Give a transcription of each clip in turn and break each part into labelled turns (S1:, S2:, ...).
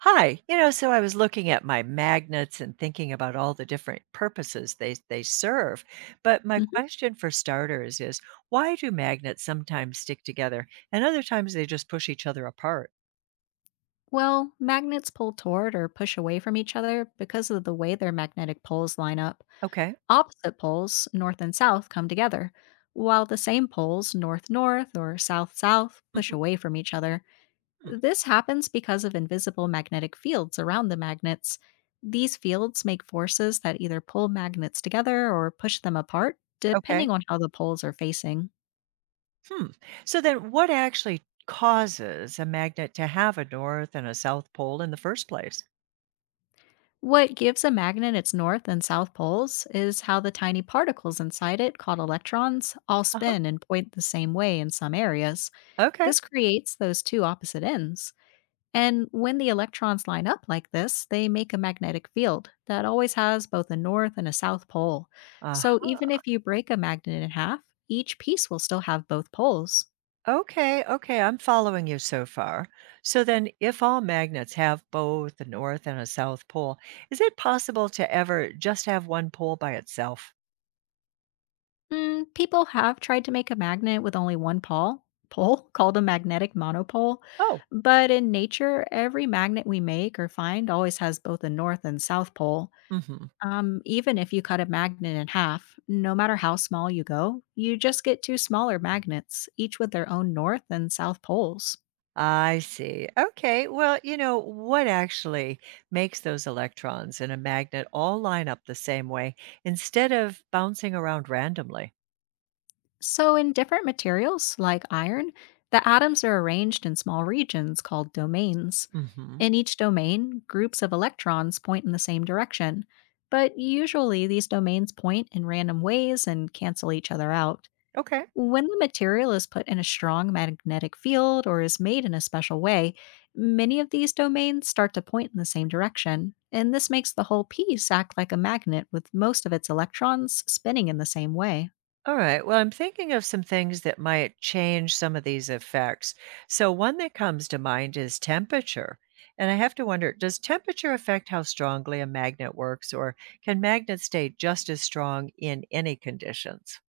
S1: Hi. So I was looking at my magnets and thinking about all the different purposes they serve. But my
S2: Mhm.
S1: question for starters is why do magnets sometimes stick together and other times they just push each other apart?
S2: Well, magnets pull toward or push away from each other because of the way their magnetic poles line up.
S1: Okay.
S2: Opposite poles, north and south, come together, while the same poles, north or south, push
S1: Mhm.
S2: away from each other.
S1: Hmm.
S2: This happens because of invisible magnetic fields around the magnets. These fields make forces that either pull magnets together or push them apart,
S1: Okay.
S2: depending on how the poles are facing.
S1: Hmm. So then what actually causes a magnet to have a north and a south pole in the first place?
S2: What gives a magnet its north and south poles is how the tiny particles inside it, called electrons, all
S1: Uh-huh.
S2: spin and point the same way in some areas.
S1: Okay.
S2: This creates those two opposite ends. And when the electrons line up like this, they make a magnetic field that always has both a north and a south pole. So even
S1: Uh-huh.
S2: if you break a magnet in half, each piece will still have both poles.
S1: Okay, okay, I'm following you so far. So then, if all magnets have both a north and a south pole, is it possible to ever just have one pole by itself?
S2: Mm, people have tried to make a magnet with only one pole, called a magnetic monopole,
S1: Oh,
S2: but in nature, every magnet we make or find always has both a north and south pole.
S1: hmm.
S2: Even if you cut a magnet in half, no matter how small you go, you just get two smaller magnets, each with their own north and south poles.
S1: I see. Okay, well, what actually makes those electrons in a magnet all line up the same way instead of bouncing around randomly?
S2: So, in different materials like iron, the atoms are arranged in small regions called domains.
S1: Hmm.
S2: In each domain, groups of electrons point in the same direction, but usually these domains point in random ways and cancel each other out.
S1: Okay.
S2: When the material is put in a strong magnetic field or is made in a special way, many of these domains start to point in the same direction, and this makes the whole piece act like a magnet with most of its electrons spinning in the same way.
S1: All right. Well, I'm thinking of some things that might change some of these effects. So, one that comes to mind is temperature. And I have to wonder, does temperature affect how strongly a magnet works, or can magnets stay just as strong in any conditions?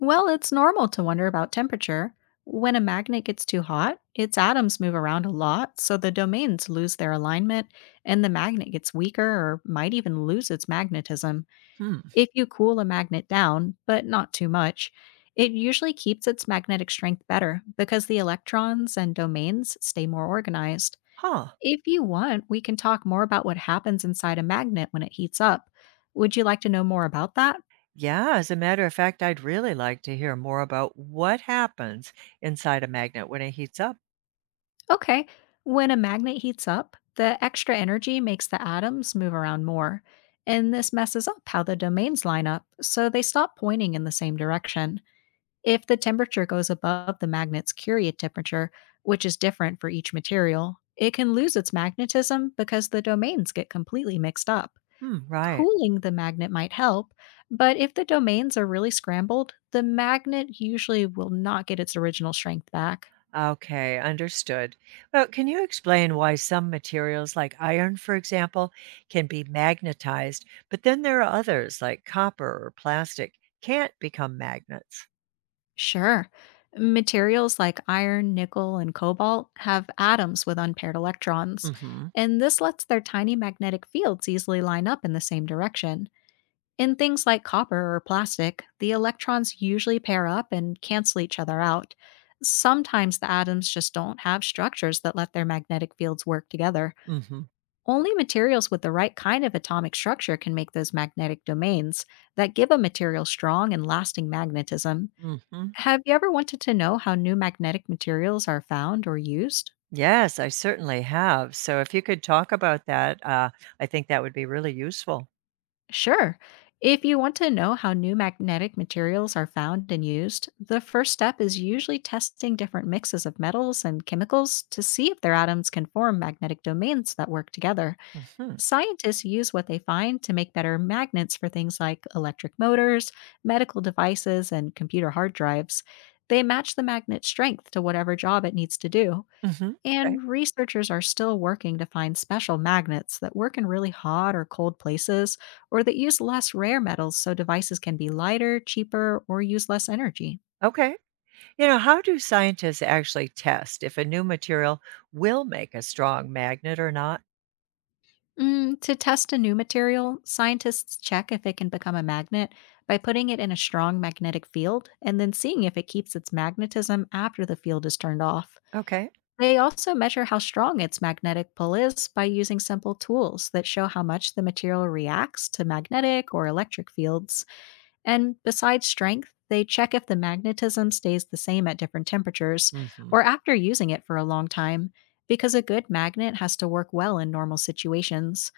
S2: Well, it's normal to wonder about temperature. When a magnet gets too hot, its atoms move around a lot, so the domains lose their alignment and the magnet gets weaker or might even lose its magnetism.
S1: Hmm.
S2: If you cool a magnet down, but not too much, it usually keeps its magnetic strength better because the electrons and domains stay more organized.
S1: Huh.
S2: If you want, we can talk more about what happens inside a magnet when it heats up. Would you like to know more about that?
S1: Yeah, as a matter of fact, I'd really like to hear more about what happens inside a magnet when it heats up.
S2: Okay. When a magnet heats up, the extra energy makes the atoms move around more. And this messes up how the domains line up, so they stop pointing in the same direction. If the temperature goes above the magnet's Curie temperature, which is different for each material, it can lose its magnetism because the domains get completely mixed up.
S1: Hmm, right.
S2: Cooling the magnet might help, but if the domains are really scrambled, the magnet usually will not get its original strength back.
S1: Okay, understood. Well, can you explain why some materials, like iron, for example, can be magnetized, but then there are others, like copper or plastic, can't become magnets?
S2: Sure. Materials like iron, nickel, and cobalt have atoms with unpaired electrons,
S1: Mm-hmm.
S2: and this lets their tiny magnetic fields easily line up in the same direction. In things like copper or plastic, the electrons usually pair up and cancel each other out. Sometimes the atoms just don't have structures that let their magnetic fields work together.
S1: Mm-hmm.
S2: Only materials with the right kind of atomic structure can make those magnetic domains that give a material strong and lasting magnetism.
S1: Mm-hmm.
S2: Have you ever wanted to know how new magnetic materials are found or used?
S1: Yes, I certainly have. So if you could talk about that, I think that would be really useful.
S2: Sure. If you want to know how new magnetic materials are found and used, the first step is usually testing different mixes of metals and chemicals to see if their atoms can form magnetic domains that work together.
S1: Mm-hmm.
S2: Scientists use what they find to make better magnets for things like electric motors, medical devices, and computer hard drives. They match the magnet strength to whatever job it needs to do.
S1: Mm-hmm. Okay.
S2: And researchers are still working to find special magnets that work in really hot or cold places, or that use less rare metals so devices can be lighter, cheaper, or use less energy.
S1: Okay. You know, how do scientists actually test if a new material will make a strong magnet or not?
S2: Mm, to test a new material, scientists check if it can become a magnet by putting it in a strong magnetic field and then seeing if it keeps its magnetism after the field is turned off.
S1: Okay.
S2: They also measure how strong its magnetic pull is by using simple tools that show how much the material reacts to magnetic or electric fields. And besides strength, they check if the magnetism stays the same at different temperatures
S1: Mm-hmm.
S2: or after using it for a long time, because a good magnet has to work well in normal situations.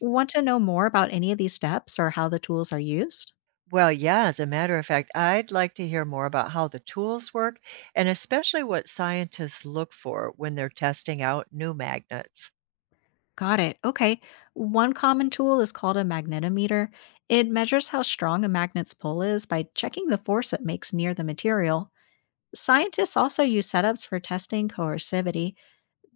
S2: Want to know more about any of these steps or how the tools are used?
S1: Well, yeah, as a matter of fact, I'd like to hear more about how the tools work and especially what scientists look for when they're testing out new magnets.
S2: Got it. Okay. One common tool is called a magnetometer. It measures how strong a magnet's pull is by checking the force it makes near the material. Scientists also use setups for testing coercivity.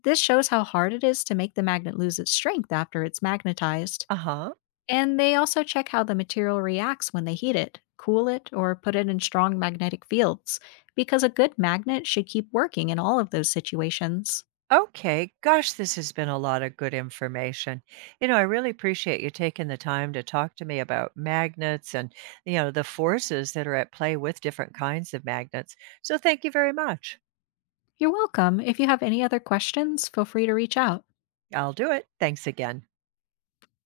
S2: This shows how hard it is to make the magnet lose its strength after it's magnetized.
S1: Uh huh.
S2: And they also check how the material reacts when they heat it, cool it, or put it in strong magnetic fields, because a good magnet should keep working in all of those situations.
S1: Okay. Gosh, this has been a lot of good information. I really appreciate you taking the time to talk to me about magnets and, the forces that are at play with different kinds of magnets. So thank you very much.
S2: You're welcome. If you have any other questions, feel free to reach out.
S1: I'll do it. Thanks again.